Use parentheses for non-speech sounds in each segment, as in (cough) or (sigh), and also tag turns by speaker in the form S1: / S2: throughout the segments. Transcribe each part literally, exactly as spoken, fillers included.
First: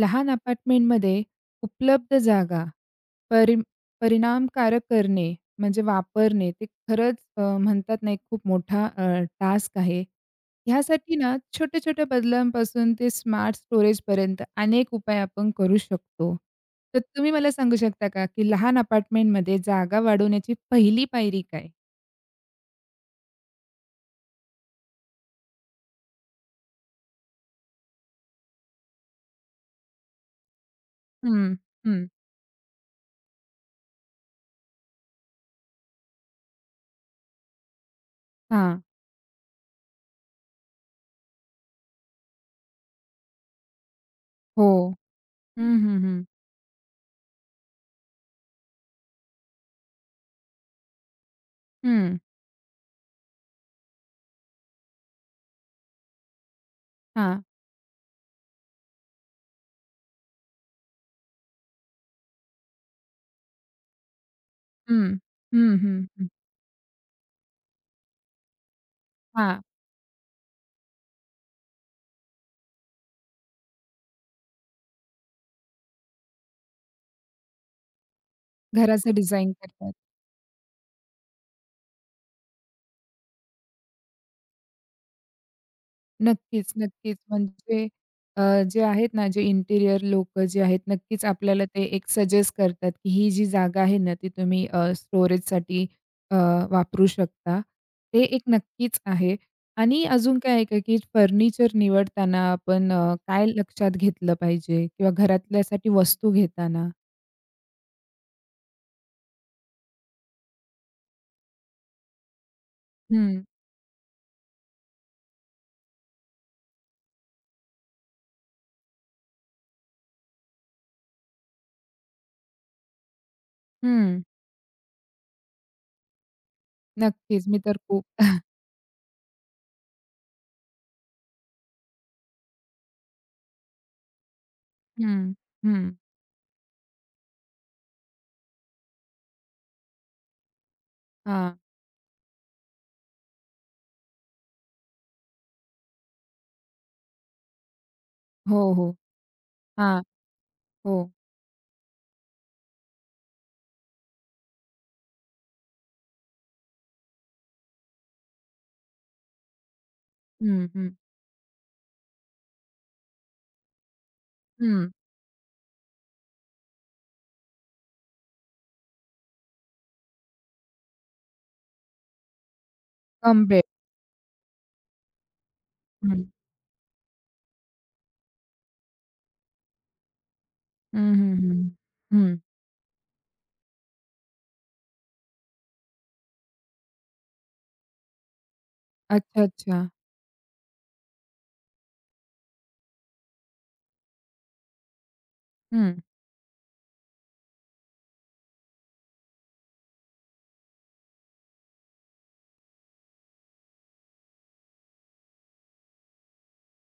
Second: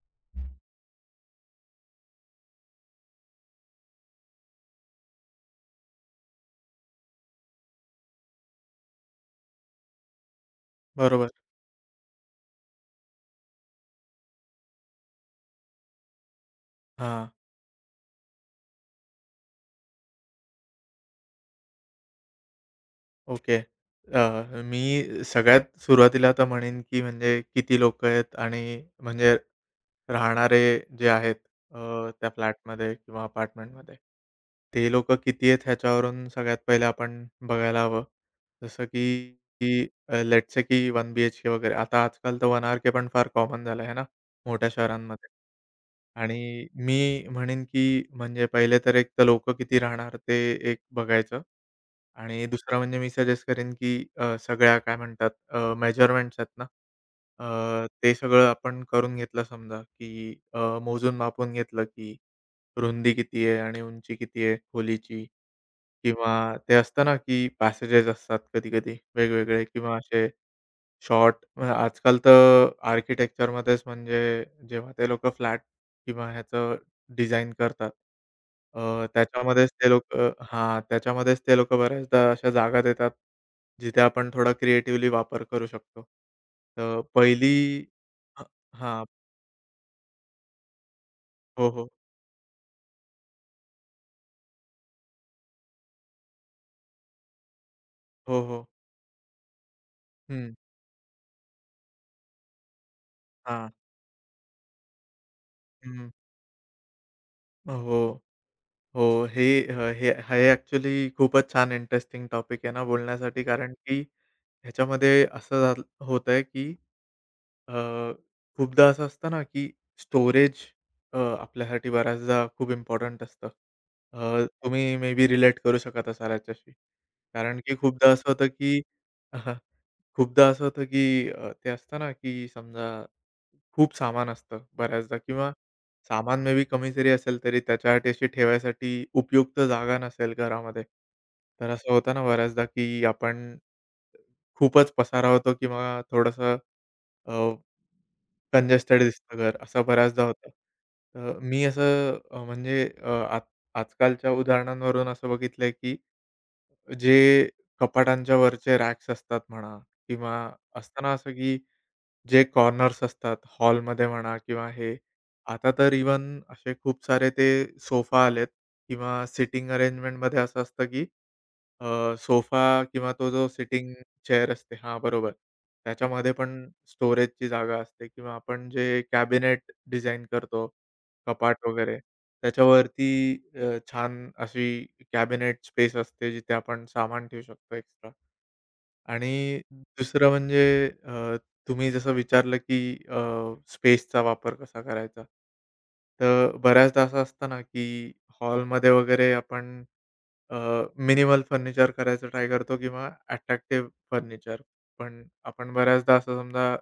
S1: लहान अपार्टमेंटमध्ये उपलब्ध जागा परि परिणामकारक करणे म्हणजे वापरणे ते खरंच अ, म्हणतात ना, एक खूप मोठा टास्क आहे. ह्यासाठी
S2: बरोबर.
S1: ना, छोट्या-छोट्या बदलांपासून ते स्मार्ट स्टोरेजपर्यंत अनेक उपाय आपण करू शकतो. तर
S2: हां,
S1: तुम्ही मला सांगू शकता का, की लहान अपार्टमेंटमध्ये जागा वाढवण्याची पहिली पायरी काय?
S2: ओके. अ, मी सगळ्यात सुरुवातीला तर म्हणेन, की म्हणजे किती लोकं आहेत आणि म्हणजे राहणारे जे आहेत
S1: हं, हं.
S2: अ, त्या फ्लॅटमध्ये किंवा अपार्टमेंटमध्ये, ते लोकं किती आहेत ह्याच्यावरून सगळ्यात पहिले आपण बघायला हवं.
S1: हां.
S2: जसं की की अ, लेट्स से की वन बीएचके वगैरे. आता आजकाल तर वन आरके पण फार कॉमन झालं आहे ना,
S1: हो.
S2: मोठ्या शहरांमध्ये.
S1: हं, हं, हं.
S2: आणि मी म्हणेन, की म्हणजे पहिले तर एक तर लोकं किती राहणार ते एक बघायचं.
S1: हं.
S2: आणि दुसरं म्हणजे मी सजेस्ट करेन, की अ, सगळ्या काय म्हणतात अ, मेजरमेंट्स आहेत ना,
S1: हां.
S2: अ, ते सगळं आपण करून घेतलं समजा, की अ, मोजून मापून घेतलं, की रुंदी किती आहे आणि उंची किती आहे
S1: हं.
S2: खोलीची
S1: हं, हं, हं.
S2: किंवा ते असतं ना, की पॅसेजेस असतात कधी-कधी
S1: हां.
S2: वेगवेगळे किंवा असे शॉर्ट म्हणजे आजकाल तर आर्किटेक्चरमध्येच म्हणजे जेव्हा ते लोकं फ्लॅट किंवा ह्याचं डिझाइन करतात, अ,
S1: घराचं डिझाइन
S2: त्याच्यामध्येच ते
S1: करतात.
S2: लोकं हां, त्याच्यामध्येच ते लोकं बऱ्याचदा अशा जागा देतात, जिथे आपण थोडा क्रिएटिव्हली वापर करू शकतो.
S1: नक्कीच,
S2: तर
S1: नक्कीच.
S2: पहिली
S1: म्हणजे अ,
S2: ह
S1: जे
S2: हां.
S1: आहेत ना, जे इंटिरियर लोकं जे आहेत, नक्कीच आपल्याला
S2: हो,
S1: ते
S2: हो.
S1: एक सजेस्ट करतात, की ही जी जागा आहे ना, ती तुम्ही अ, स्टोरेजसाठी अ, वापरू शकता. ते
S2: हो,
S1: एक
S2: हो.
S1: नक्कीच आहे. आणि अजून काय
S2: हं.
S1: आहे का, की फर्निचर निवडताना आपण अ, काय
S2: हां.
S1: लक्षात घेतलं पाहिजे किंवा घरातल्यासाठी
S2: हं.
S1: वस्तू घेताना?
S2: हो. हो, हे अ, हे हे ॲक्चुअली खूपच छान इंटरेस्टिंग टॉपिक आहे ना
S1: हं,
S2: बोलण्यासाठी, कारण की ह्याच्यामध्ये असं झालं होतंय, की अ, खूपदा असं असतं ना, की स्टोरेज अ, आपल्यासाठी बऱ्याचदा खूप इम्पॉर्टंट असतं.
S1: हं.
S2: अ, तुम्ही मे बी रिलेट करू शकत असाल याच्याशी.
S1: नक्कीच. मी
S2: कारण
S1: तर
S2: की
S1: खूप
S2: खूपदा असं
S1: (laughs)
S2: होतं की (laughs) खूपदा असं होतं की अ, ते असतं ना की समजा खूप सामान असतं बऱ्याचदा
S1: हं,
S2: किंवा
S1: हं.
S2: सामान मे बी कमी जरी असेल तरी त्याच्यासाठी अशी ठेवायसाठी उपयुक्त जागा नसेल घरामध्ये.
S1: हां.
S2: तर असं होतं ना बऱ्याचदा की आपण खूपच पसारा होतो किंवा थोडंसं
S1: हो, हो.
S2: कंजेस्टेड दिसतं घर, असं
S1: हां.
S2: बऱ्याचदा होतं.
S1: हो.
S2: तर मी असं अ, म्हणजे अ, आज आजकालच्या उदाहरणांवरून असं बघितलंय, की जे कपाटांच्या वरचे रॅक्स असतात म्हणा किंवा
S1: हं, हं.
S2: असतं ना असं की जे कॉर्नर्स असतात हॉलमध्ये म्हणा किंवा
S1: हं.
S2: हे, आता तर इवन असे खूप सारे ते सोफा आलेत किंवा सिटिंग अरेंजमेंटमध्ये असं असतं, की अ, सोफा किंवा तो
S1: कम
S2: जो
S1: बेड.
S2: सिटिंग चेअर असते, हां, बरोबर. त्याच्यामध्ये पण स्टोरेजची जागा असते किंवा आपण जे कॅबिनेट डिझाइन करतो,
S1: हं, हं,
S2: कपाट
S1: हं.
S2: वगैरे,
S1: हं.
S2: त्याच्यावरती अ, छान अशी कॅबिनेट स्पेस असते जिथे आपण सामान ठेवू शकतो एक्स्ट्रा.
S1: अच्छा,
S2: आणि
S1: अच्छा.
S2: दुसरं म्हणजे अ, तुम्ही जसं विचारलं, की अ, स्पेसचा वापर कसा करायचा?
S1: हं.
S2: तर बऱ्याचदा असं असतं ना, की हॉलमध्ये वगैरे आपण अ, मिनिमल फर्निचर करायचं ट्राय करतो किंवा अट्रॅक्टिव्ह फर्निचर. पण आपण बऱ्याचदा असं समजा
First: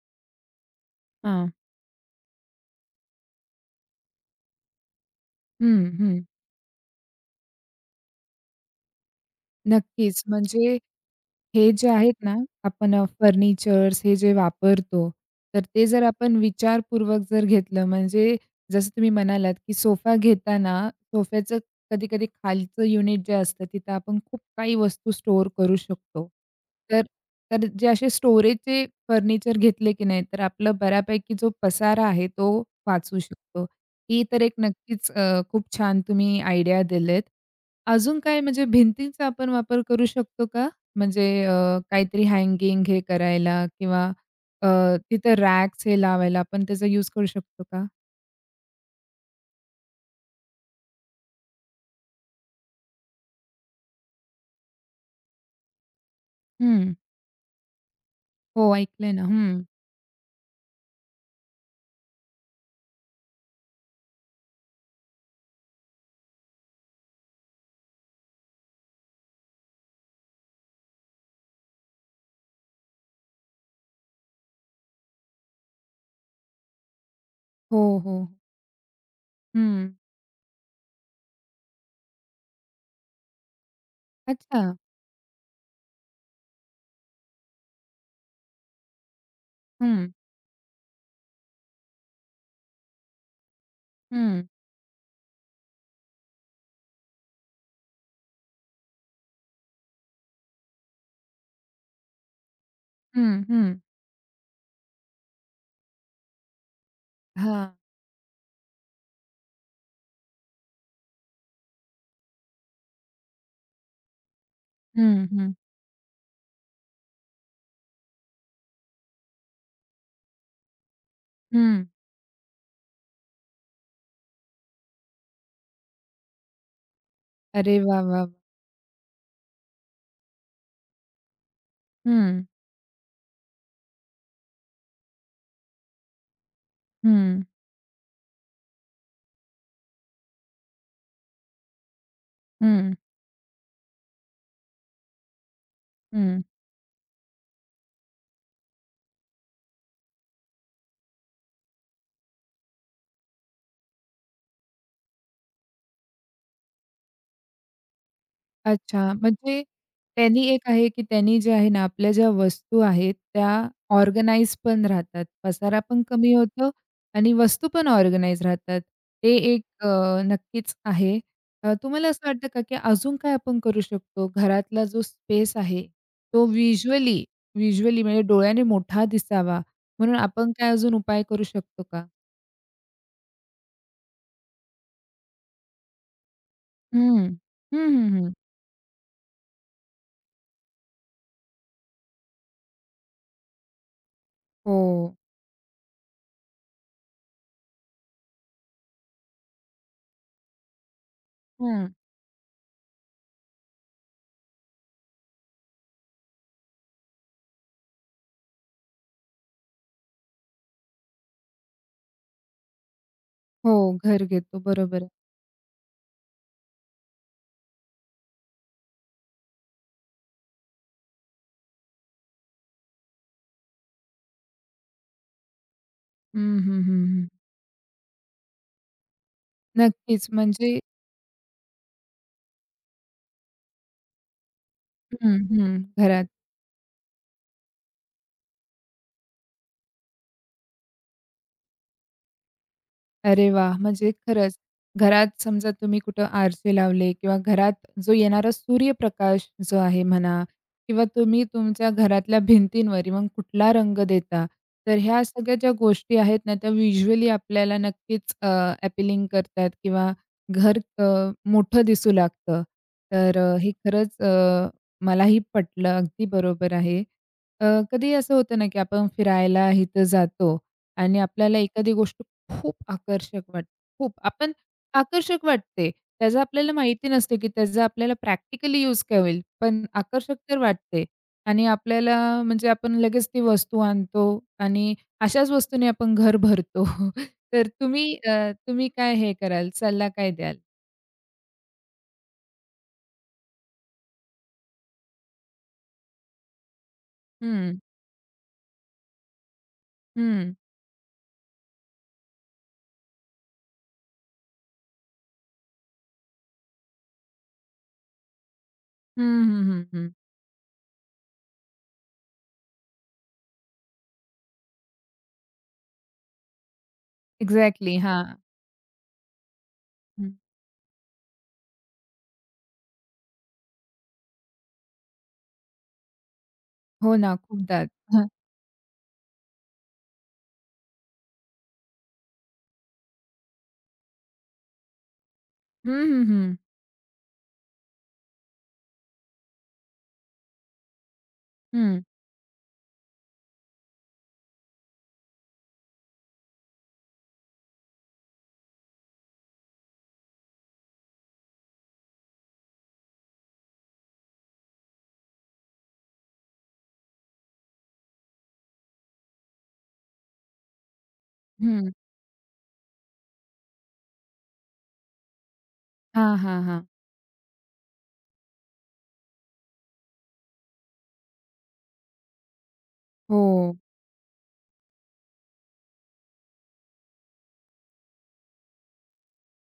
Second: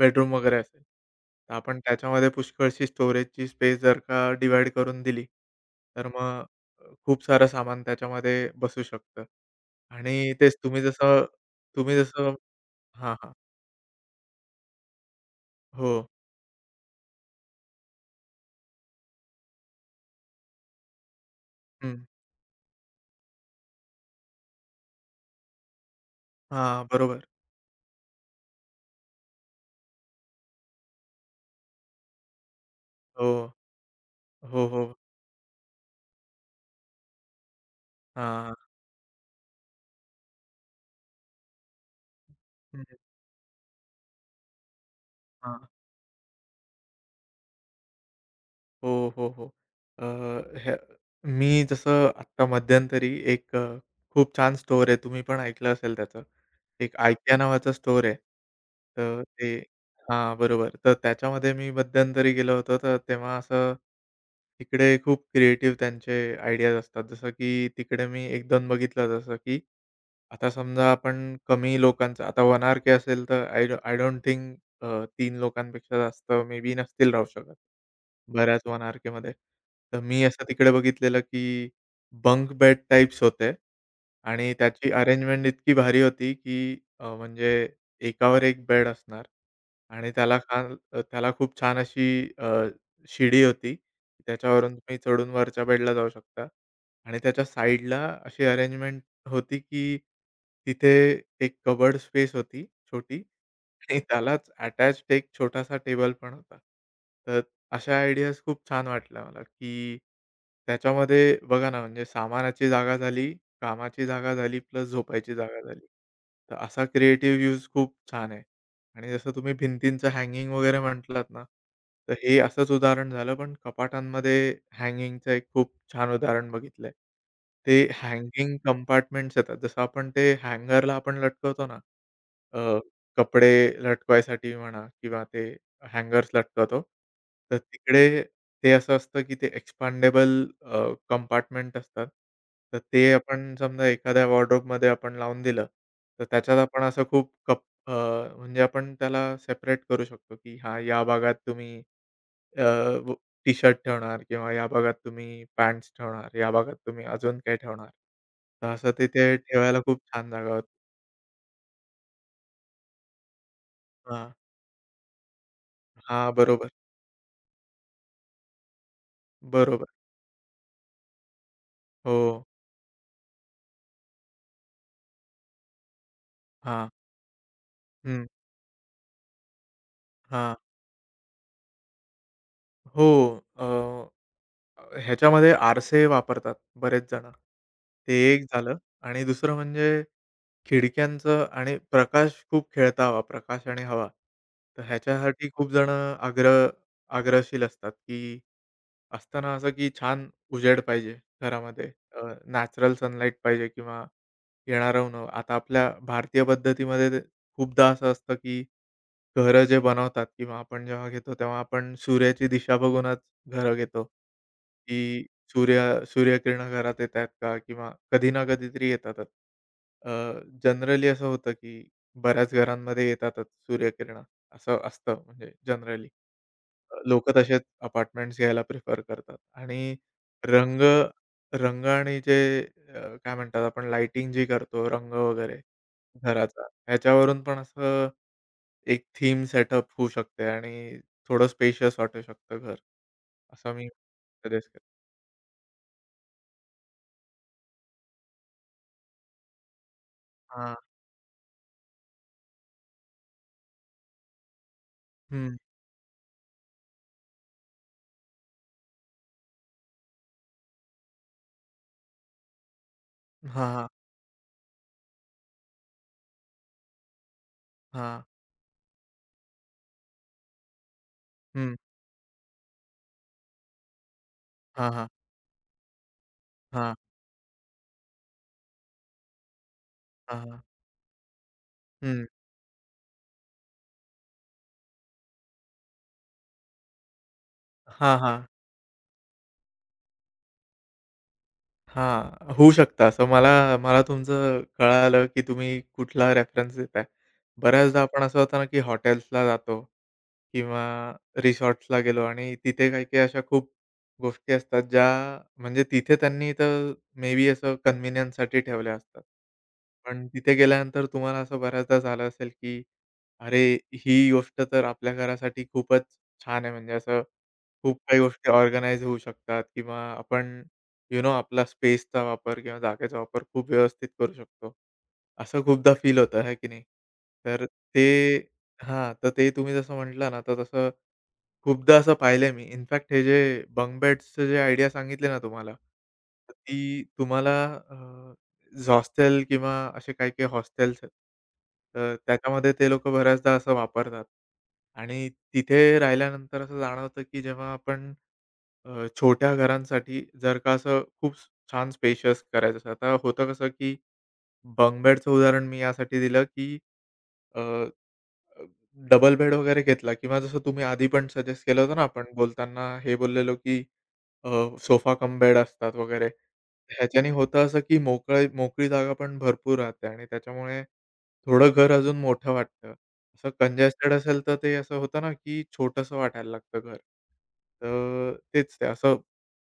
S2: बेडरूम वगैरे असेल,
S1: हां.
S2: तर आपण त्याच्यामध्ये पुष्कळशी स्टोरेजची स्पेस जर का डिव्हाईड करून दिली,
S1: हं,
S2: तर
S1: हं.
S2: मग अ, खूप सारं सामान त्याच्यामध्ये बसू शकतं.
S1: नक्कीच.
S2: आणि तेच
S1: म्हणजे
S2: तुम्ही जसं
S1: हे जे
S2: तुम्ही
S1: आहेत
S2: जसं
S1: ना, आपण अ,
S2: हां, हां.
S1: फर्निचर्स हे जे वापरतो, तर ते
S2: हो.
S1: जर आपण विचारपूर्वक जर घेतलं, म्हणजे जसं तुम्ही म्हणालात, की सोफा घेताना सोफ्याचं
S2: हं.
S1: कधी-कधी खालचं युनिट जे असतं, तिथं आपण खूप काही वस्तू स्टोअर करू शकतो.
S2: हां,
S1: तर
S2: बरोबर.
S1: तर जे असे स्टोरेजचे फर्निचर घेतले की नाही, तर आपला बऱ्यापैकी जो पसारा आहे, तो वाचू
S2: हो.
S1: शकतो. ही तर एक
S2: हो, हो.
S1: नक्कीच अ, खूप छान तुम्ही आयडिया दिलेत. अजून काय
S2: हां.
S1: म्हणजे भिंतींचा आपण वापर करू शकतो का? म्हणजे अ, काहीतरी
S2: हां,
S1: हँगिंग
S2: हं,
S1: हे करायला किंवा अ, तिथं
S2: हां.
S1: रॅक्स हे लावायला आपण त्याचा यूज करू शकतो का?
S2: हो, हो, हो. अ, हे मी जसं आत्ता मध्यंतरी एक अ, खूप छान स्टोअर आहे. तुम्ही पण ऐकलं असेल त्याचं.
S1: हं.
S2: एक IKEA नावाचं स्टोअर आहे.
S1: हो, ऐकलंय
S2: तर
S1: ना.
S2: ते,
S1: हं.
S2: हां, बरोबर. तर त्याच्यामध्ये मी मध्यंतरी गेलो होतो. तर तेव्हा असं तिकडे खूप क्रिएटिव्ह त्यांचे आयडियाज असतात. जसं की तिकडे मी एक दोन बघितलं, जसं की आता समजा आपण कमी लोकांचं, आता वन आर के असेल, तर आय आय डोंट थिंक अ, लोकांपेक्षा जास्त मे बी नसतील राहू शकत
S1: हो, हो.
S2: बऱ्याच वन आर-केमध्ये.
S1: हं.
S2: तर मी असं तिकडे बघितलेलं, की बंक बेड टाइप्स होते आणि
S1: अच्छा.
S2: त्याची अरेंजमेंट इतकी भारी होती, की अ, म्हणजे एकावर एक बेड असणार
S1: हं,
S2: आणि त्याला खाल त्याला खूप छान अशी अ, शिडी होती.
S1: हं,
S2: त्याच्यावरून तुम्ही चढून वरच्या बेडला जाऊ शकता आणि त्याच्या साइडला अशी अरेंजमेंट होती, की तिथे एक कबर्ड स्पेस होती छोटी
S1: हं, हं.
S2: आणि त्यालाच अटॅच्ड एक छोटासा टेबल पण होता. तर
S1: हां.
S2: अशा आयडियाज खूप छान वाटल्या मला, की त्याच्यामध्ये बघा ना, म्हणजे सामानाची जागा झाली, कामाची जागा झाली, प्लस
S1: हं,
S2: झोपायची
S1: हं,
S2: जागा झाली. तर असा क्रिएटिव्ह यूज खूप छान आहे. आणि जसं तुम्ही भिंतींचं हँगिंग वगैरे म्हटलात ना,
S1: हं.
S2: तर हे असंच उदाहरण झालं, पण कपाटांमध्ये हँगिंगचं एक खूप छान उदाहरण बघितलंय. ते
S1: अरे वाह, वाह!
S2: हँगिंग कंपार्टमेंट्स येतात. जसं आपण ते हँगरला आपण लटकवतो ना,
S1: हं,
S2: अ, कपडे लटकवायसाठी म्हणा किंवा ते हँगर्स लटकवतो.
S1: हं,
S2: तर तिकडे ते असं असतं, की ते एक्सपांडेबल अ, कंपार्टमेंट असतात. तर
S1: हं,
S2: ते आपण समजा एखाद्या वॉर्डरोबमध्ये आपण लावून दिलं, तर
S1: हं.
S2: त्याच्यात आपण असं खूप कप अ, म्हणजे आपण त्याला सेपरेट करू शकतो, की हां, या भागात तुम्ही अ, व टी-शर्ट ठेवणार किंवा या भागात तुम्ही पॅन्ट्स ठेवणार, या भागात तुम्ही अजून काही ठेवणार. तर असं
S1: अच्छा,
S2: तिथे
S1: म्हणजे
S2: ठेवायला खूप छान
S1: त्यांनी
S2: जागा
S1: एक
S2: होती.
S1: आहे, की त्यांनी जे आहे ना, आपल्या ज्या वस्तू आहेत, त्या
S2: हां.
S1: ऑर्गनाइज पण राहतात. पसारा पण कमी
S2: हां,
S1: होतो
S2: बरोबर.
S1: आणि वस्तू पण ऑर्गनाइज राहतात. ते एक अ,
S2: बरोबर.
S1: नक्कीच आहे. अ, तुम्हाला
S2: हो.
S1: असं वाटतं का, की अजून काय आपण करू शकतो? घरातला जो स्पेस आहे, तो
S2: हां.
S1: व्हिज्युअली व्हिज्युअली म्हणजे
S2: हं.
S1: डोळ्याने मोठा दिसावा, म्हणून आपण
S2: हां.
S1: काय अजून उपाय करू शकतो का?
S2: हो. अ, ह्याच्यामध्ये आरसे वापरतात बरेच
S1: हं.
S2: जण.
S1: हं, हं,
S2: ते
S1: हं.
S2: एक झालं आणि दुसरं म्हणजे खिडक्यांचं आणि प्रकाश खूप खेळता हवा, प्रकाश आणि हवा. तर
S1: हो.
S2: ह्याच्यासाठी खूप जण आग्रह आग्रहशील असतात, की असताना असं की छान उजेड पाहिजे
S1: हं.
S2: घरामध्ये. नॅचरल सनलाईट पाहिजे किंवा येणारं उन्हं. आता आपल्या भारतीय पद्धतीमध्ये ते खूपदा असं असतं, की घरं जे बनवतात किंवा आपण जेव्हा घेतो तेव्हा आपण सूर्याची दिशा बघूनच
S1: हो,
S2: घरात येतो,
S1: घर घेतो. बरोबर आहे.
S2: की सूर्य सूर्यकिरणं घरात येत आहेत का? किंवा कधी ना कधीतरी येतातच. अ, जनरली असं होतं, की बऱ्याच घरांमध्ये येतातच सूर्यकिरणं, असं असतं म्हणजे जनरली.
S1: हं, हं, हं, हं.
S2: लोकं तसेच अपार्टमेंट्स घ्यायला प्रिफर करतात आणि
S1: नक्कीच. म्हणजे
S2: रंग रंग आणि जे अ, काय म्हणतात आपण लाइटिंग जी करतो रंग
S1: हं,
S2: वगैरे
S1: हं. घरात.
S2: घराचा, ह्याच्यावरून पण असं एक थीम सेटअप होऊ शकते आणि थोडं स्पेशियस वाटू शकतं घर.
S1: अरे
S2: असं
S1: वाह!
S2: मी
S1: म्हणजे खरंच
S2: सजेस्ट करेन.
S1: घरात समजा तुम्ही कुठं आरसे लावले किंवा घरात जो येणारा सूर्यप्रकाश जो आहे म्हणा
S2: हां.
S1: किंवा तुम्ही तुमच्या घरातल्या भिंतींवर मग कुठला रंग देता. तर ह्या सगळ्या
S2: हं.
S1: ज्या गोष्टी आहेत ना, त्या व्हिज्युअली आपल्याला नक्कीच अ, करतात किंवा घर अ, मोठं दिसू लागतं. तर अ, हे
S2: हां, हां.
S1: खरंच अ, मलाही पटलं. अगदी बरोबर आहे. अ, कधी
S2: हां.
S1: असं होतं ना, की आपण फिरायला इथं जातो आणि आपल्याला
S2: हं.
S1: एखादी गोष्ट खूप आकर्षक वाटतं. खूप आपण
S2: हां.
S1: आकर्षक वाटते. त्याचं आपल्याला
S2: हां,
S1: माहिती नसतं, की त्याचा आपल्याला प्रॅक्टिकली यूज काय होईल, पण आकर्षक
S2: हां,
S1: तर
S2: हां.
S1: वाटते. आणि आपल्याला
S2: हं.
S1: म्हणजे आपण लगेच ती वस्तू आणतो आणि अशाच वस्तूने आपण घर भरतो. (laughs) तर तुम्ही
S2: हां, हां.
S1: अ, तुम्ही काय हे कराल, सल्ला काय द्याल?
S2: हां, होऊ शकतं असं. मला मला तुमचं कळालं, की तुम्ही कुठला रेफरन्स देताय.
S1: हं,
S2: बऱ्याचदा आपण असं होतं ना, की हॉटेल्सला जातो
S1: हं.
S2: किंवा रिसॉर्ट्सला गेलो आणि तिथे काही-काही अशा खूप गोष्टी असतात ज्या म्हणजे तिथे त्यांनी तर मे बी असं कन्व्हिनियन्ससाठी ठेवल्या असतात.
S1: हं, हं, हं, हं.
S2: पण तिथे गेल्यानंतर तुम्हाला असं बऱ्याचदा झालं असेल, की अरे, ही गोष्ट तर आपल्या घरासाठी खूपच छान आहे. म्हणजे असं
S1: एक्झॅक्टली.
S2: खूप काही
S1: हां.
S2: गोष्टी ऑर्गनाइज होऊ शकतात किंवा
S1: हं.
S2: आपण, यू नो, आपला स्पेसचा वापर किंवा जागेचा वापर खूप व्यवस्थित करू शकतो. असं खूपदा फील होतं, है की नाही?
S1: हो ना,
S2: तर
S1: खूपदा. हं,
S2: ते, हां, तर ते तुम्ही जसं म्हटलं ना, तर तसं खूपदा असं पाहिलंय मी. इनफॅक्ट हे जे बंक बेड्सचे जे आयडिया सांगितले ना तुम्हाला,
S1: हं,
S2: तर
S1: हं,
S2: ती तुम्हाला हॉस्टेल किंवा असे काही-काही हॉस्टेल्स आहेत.
S1: हं.
S2: तर त्याच्यामध्ये ते लोकं बऱ्याचदा असं वापरतात आणि तिथे राहिल्यानंतर असं जाणवतं, की जेव्हा आपण अ, छोट्या घरांसाठी जर का असं खूप स- छान स्पेशियस करायचं असेल, आता होतं कसं की बंक बेडचं उदाहरण मी यासाठी दिलं, की अ, अ, डबल बेड वगैरे घेतला किंवा जसं तुम्ही आधी पण सजेस्ट केलं
S1: हं,
S2: होतं ना, आपण बोलताना हे बोललेलो की अ, सोफा कम बेड असतात वगैरे.
S1: हां, हां, हां.
S2: ह्याच्याने होतं असं, की मोकळी मोकळी जागा पण भरपूर राहते आणि त्याच्यामुळे थोडं घर अजून मोठं वाटतं.
S1: हो.
S2: असं कंजेस्टेड असेल तर ते असं होतं ना, की छोटंसं वाटायला लागतं घर. तर तेच ते असं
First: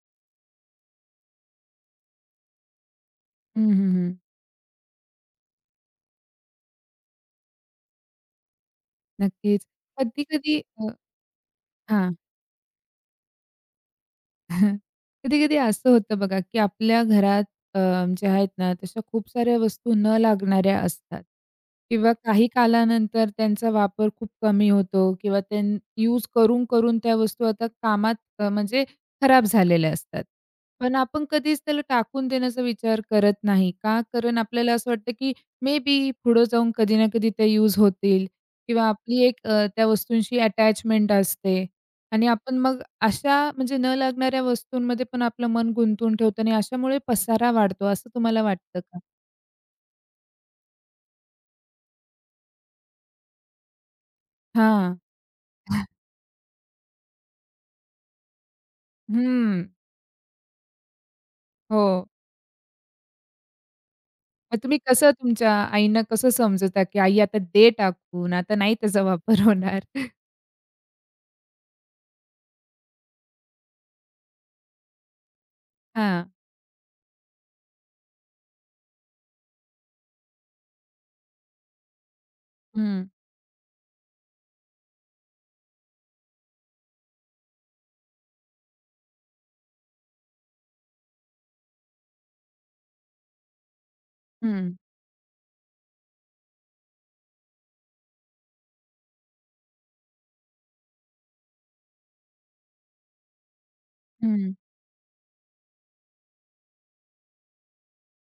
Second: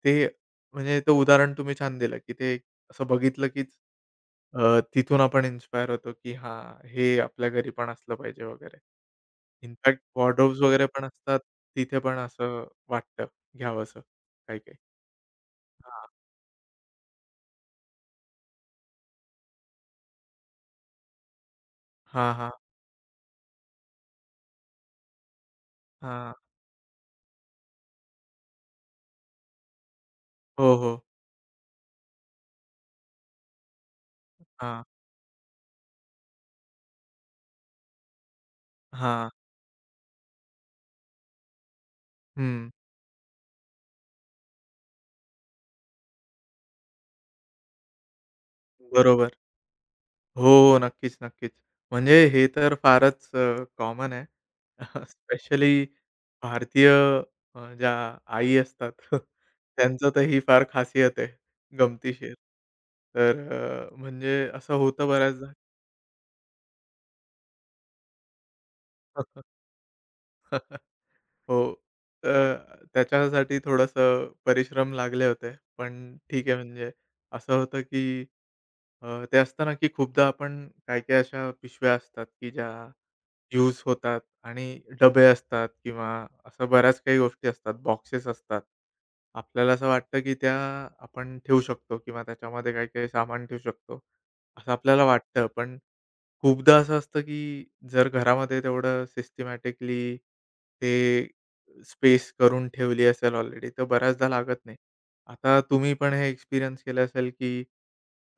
S2: ते म्हणजे ते उदाहरण तुम्ही छान दिलं, की ते असं बघितलं,
S1: हं,
S2: कीच
S1: हं, हं.
S2: अ, तिथून आपण इन्स्पायर होतो, की हां, हे आपल्या घरी पण असलं पाहिजे वगैरे.
S1: नक्कीच.
S2: इनफॅक्ट
S1: कधी-कधी
S2: वॉर्डरोब्स वगैरे
S1: अ,
S2: पण असतात, तिथे
S1: हां.
S2: पण असं वाटतं घ्यावंसं काही काही.
S1: (laughs) कधी-कधी असं
S2: हां.
S1: होतं बघा, की आपल्या घरात अ, ज्या आहेत ना, तशा खूप साऱ्या वस्तू न लागणाऱ्या असतात किंवा
S2: हां,
S1: काही
S2: हां.
S1: कालानंतर त्यांचा वापर खूप कमी होतो किंवा त्यां यूज
S2: हां.
S1: करून-करून त्या वस्तू आता कामात अ, म्हणजे खराब झालेल्या असतात.
S2: हो,
S1: पण
S2: हो.
S1: आपण कधीच त्याला टाकून देण्याचा विचार करत नाही. का? कारण आपल्याला
S2: हां,
S1: असं वाटतं, की मे बी पुढे जाऊन कधी ना कधी त्या यूज होतील किंवा आपली
S2: हां.
S1: एक अ, त्या वस्तूंशी अटॅचमेंट असते. आणि आपण
S2: हं.
S1: मग अशा म्हणजे न लागणाऱ्या वस्तूंमध्ये पण आपलं मन गुंतवून ठेवतो आणि अशामुळे पसारा वाढतो, असं तुम्हाला वाटतं का?
S2: बरोबर. हो, हो. नक्कीच, नक्कीच. म्हणजे हे तर फारच अ, कॉमन आहे.
S1: हां.
S2: (laughs) स्पेशली भारतीय अ, ज्या आई असतात (laughs)
S1: हं.
S2: त्यांचं तर ही फार खासियत आहे,
S1: हो.
S2: गमतीशीर. तर अ, म्हणजे
S1: मग
S2: असं
S1: तुम्ही
S2: होतं
S1: कसं तुमच्या
S2: बऱ्याचदा.
S1: आईंना कसं समजवता, की आई आता दे टाकून, आता नाही त्याचा वापर (laughs)
S2: (laughs)
S1: होणार?
S2: हो. अ, त्याच्यासाठी थोडंसं परिश्रम लागले होते. पण
S1: हां.
S2: ठीक आहे, म्हणजे असं होतं, की अ, ते असतं ना, की खूपदा आपण काही-काही अशा पिशव्या असतात, की ज्या
S1: हं,
S2: यूज होतात आणि डबे असतात किंवा अशा बऱ्याच काही गोष्टी असतात, बॉक्सेस असतात. आपल्याला असं वाटतं, की त्या आपण ठेवू शकतो किंवा त्याच्यामध्ये काही-काही सामान ठेवू शकतो, असं
S1: हं,
S2: आपल्याला वाटतं. पण खूपदा असं असतं, की जर घरामध्ये तेवढं सिस्टमॅटिकली ते स्पेस करून ठेवली असेल ऑलरेडी, तर बऱ्याचदा
S1: हं.
S2: लागत नाही. आता तुम्ही पण हे एक्सपिरियन्स केलं असेल, की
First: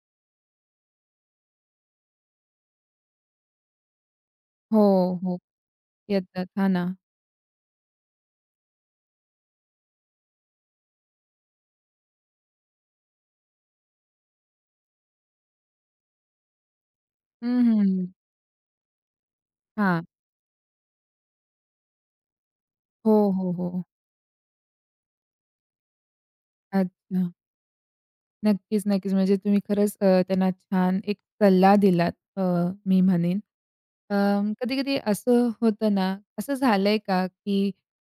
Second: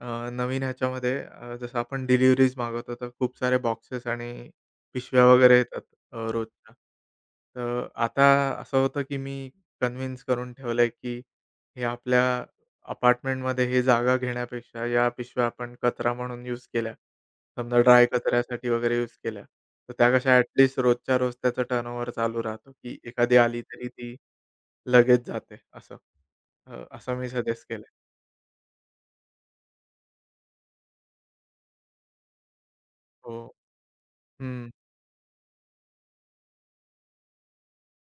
S2: अ, नवीन ह्याच्यामध्ये अ, जसं आपण डिलिव्हरीज मागवतो, तर खूप सारे बॉक्सेस आणि
S1: हो,
S2: पिशव्या
S1: हो.
S2: वगैरे येतात अ,
S1: येतात. हां
S2: रोजच्या.
S1: ना.
S2: तर आता असं होतं, की मी कन्व्हिन्स करून ठेवलंय, की हे आपल्या अपार्टमेंटमध्ये हे जागा घेण्यापेक्षा या पिशव्या आपण कचरा म्हणून यूज केल्या.
S1: हं,
S2: समजा
S1: हं.
S2: ड्राय कचऱ्यासाठी वगैरे यूज केल्या. तर
S1: हां.
S2: त्या कशा ॲट लीस्ट रोजच्या रोज त्याचं टर्नओव्हर चालू राहतो, की
S1: हो,
S2: एखादी
S1: हो,
S2: आली
S1: हो.
S2: तरी ती लगेच जाते असं. अ, असं मी
S1: अच्छा.
S2: सजेस्ट केलंय.
S1: नक्कीच, नक्कीच. म्हणजे तुम्ही खरंच अ, त्यांना छान एक सल्ला दिलात अ, मी
S2: हो.
S1: म्हणेन. अं,
S2: हं,
S1: कधी-कधी असं होतं ना, असं झालंय का, की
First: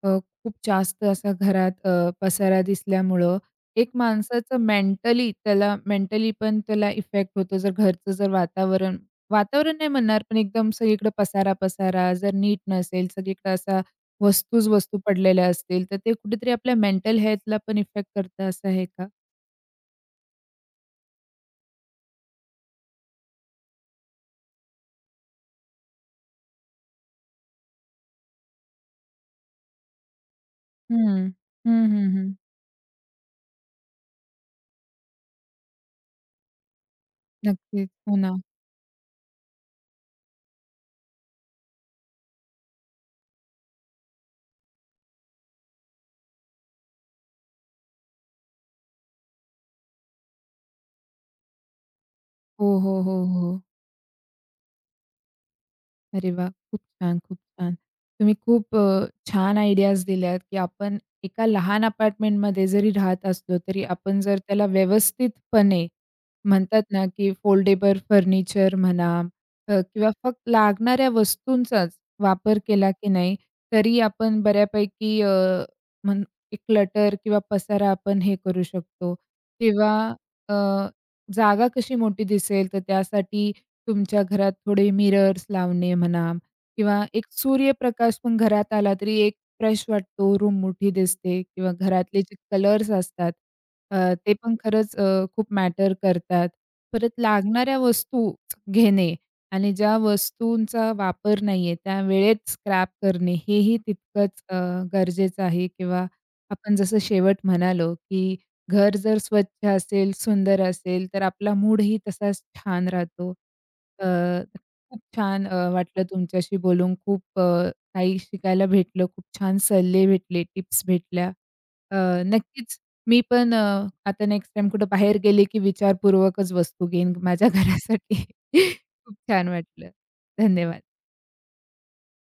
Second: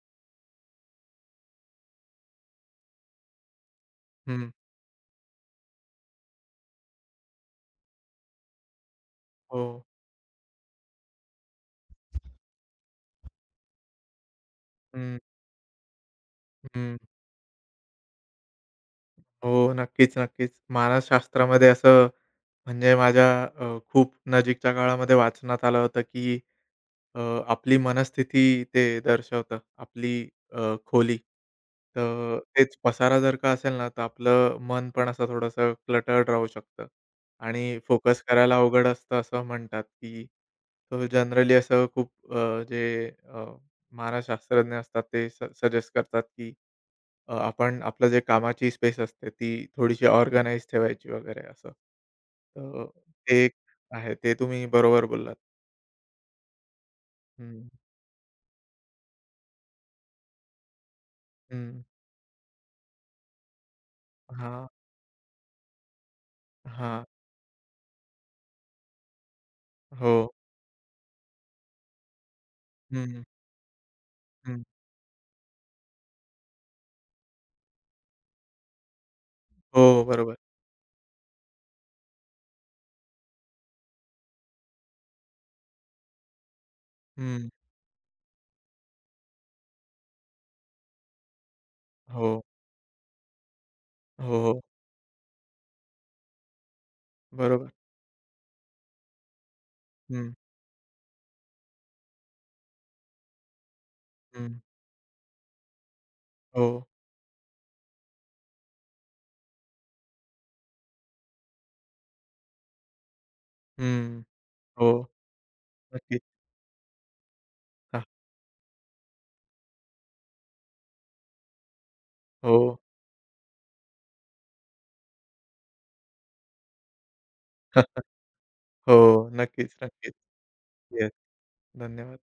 S1: अ, खूप जास्त असा घरात अ, पसारा दिसल्यामुळं एक
S2: हं.
S1: माणसाचं मेंटली त्याला मेंटली पण त्याला इफेक्ट होतो. जर घरचं जर वातावरण
S2: हो.
S1: वातावरण नाही म्हणणार, पण एकदम सगळीकडे पसारा-पसारा जर नीट नसेल, सगळीकडे असा वस्तूच वस्तू
S2: हं,
S1: पडलेल्या असतील, तर ते कुठेतरी आपल्या
S2: हं.
S1: मेंटल हेल्थला पण इफेक्ट करतं असं आहे का?
S2: हो. नक्कीच, नक्कीच. मानसशास्त्रामध्ये असं म्हणजे माझ्या अ, खूप नजीकच्या काळामध्ये वाचण्यात आलं होतं, की अ, आपली मनस्थिती ते दर्शवतं, आपली अ, खोली.
S1: हं. हं, हं, हं.
S2: तर तेच पसारा जर का असेल ना, तर आपलं मन पण असं थोडंसं क्लटर्ड राहू शकतं आणि
S1: नक्कीच. हो
S2: फोकस
S1: ना.
S2: करायला अवघड असतं, असं म्हणतात, की तो जनरली असं खूप अ, जे अ, मानसशास्त्रज्ञ असतात ते सजेस्ट करतात, की अ, आपण आपलं जे कामाची स्पेस असते ती थोडीशी ऑर्गनाइज ठेवायची वगैरे असं.
S1: हो,
S2: तर
S1: हो, हो,
S2: ते
S1: हो.
S2: एक आहे. ते तुम्ही बरोबर बोललात.
S1: अरे वाह! खूप छान, खूप
S2: हं,
S1: छान. तुम्ही खूप अ, छान आयडियाज दिल्यात, की आपण एका लहान
S2: हं.
S1: अपार्टमेंटमध्ये जरी राहत असलो, तरी आपण जर त्याला
S2: हां.
S1: व्यवस्थितपणे म्हणतात ना,
S2: हां.
S1: की फोल्डेबल फर्निचर म्हणा अ, किंवा
S2: हो.
S1: फक्त लागणाऱ्या वस्तूंचाच वापर केला
S2: हं,
S1: की
S2: हं.
S1: नाही, तरी आपण
S2: हं.
S1: बऱ्यापैकी अ, म्हण क्लटर किंवा पसारा आपण हे करू शकतो किंवा
S2: हो, बरोबर.
S1: अ, जागा कशी मोठी दिसेल, तर त्यासाठी तुमच्या घरात थोडे मिरर्स लावणे म्हणा किंवा एक
S2: हं.
S1: सूर्यप्रकाश पण घरात आला तरी एक फ्रेश वाटतो, रूम मोठी दिसते किंवा घरातले जे
S2: हो.
S1: कलर्स असतात अ, ते
S2: हो,
S1: पण
S2: हो.
S1: खरंच अ, खूप मॅटर करतात. परत
S2: बरोबर.
S1: लागणाऱ्या वस्तू घेणे आणि ज्या
S2: हं,
S1: वस्तूंचा वापर नाहीये त्या वेळेत स्क्रॅप करणे हेही तितकंच अ,
S2: हं.
S1: गरजेचं आहे किंवा
S2: हो.
S1: आपण जसं शेवट म्हणालो, की घर जर स्वच्छ असेल, सुंदर असेल, तर आपला मूडही तसाच छान राहतो. अ,
S2: हं. हो.
S1: खूप छान अ, वाटलं
S2: नक्कीच.
S1: तुमच्याशी बोलून. खूप अ,
S2: हां.
S1: काही शिकायला भेटलं. खूप छान सल्ले भेटले, टिप्स भेटल्या. अ,
S2: हो.
S1: नक्कीच मी पण अ, आता नेक्स्ट टाईम कुठं बाहेर गेले, की विचारपूर्वकच वस्तू घेईन माझ्या
S2: (laughs)
S1: घरासाठी. (laughs) खूप
S2: हो.
S1: छान
S2: नक्कीच,
S1: वाटलं.
S2: नक्कीच.
S1: धन्यवाद.
S2: येस. धन्यवाद.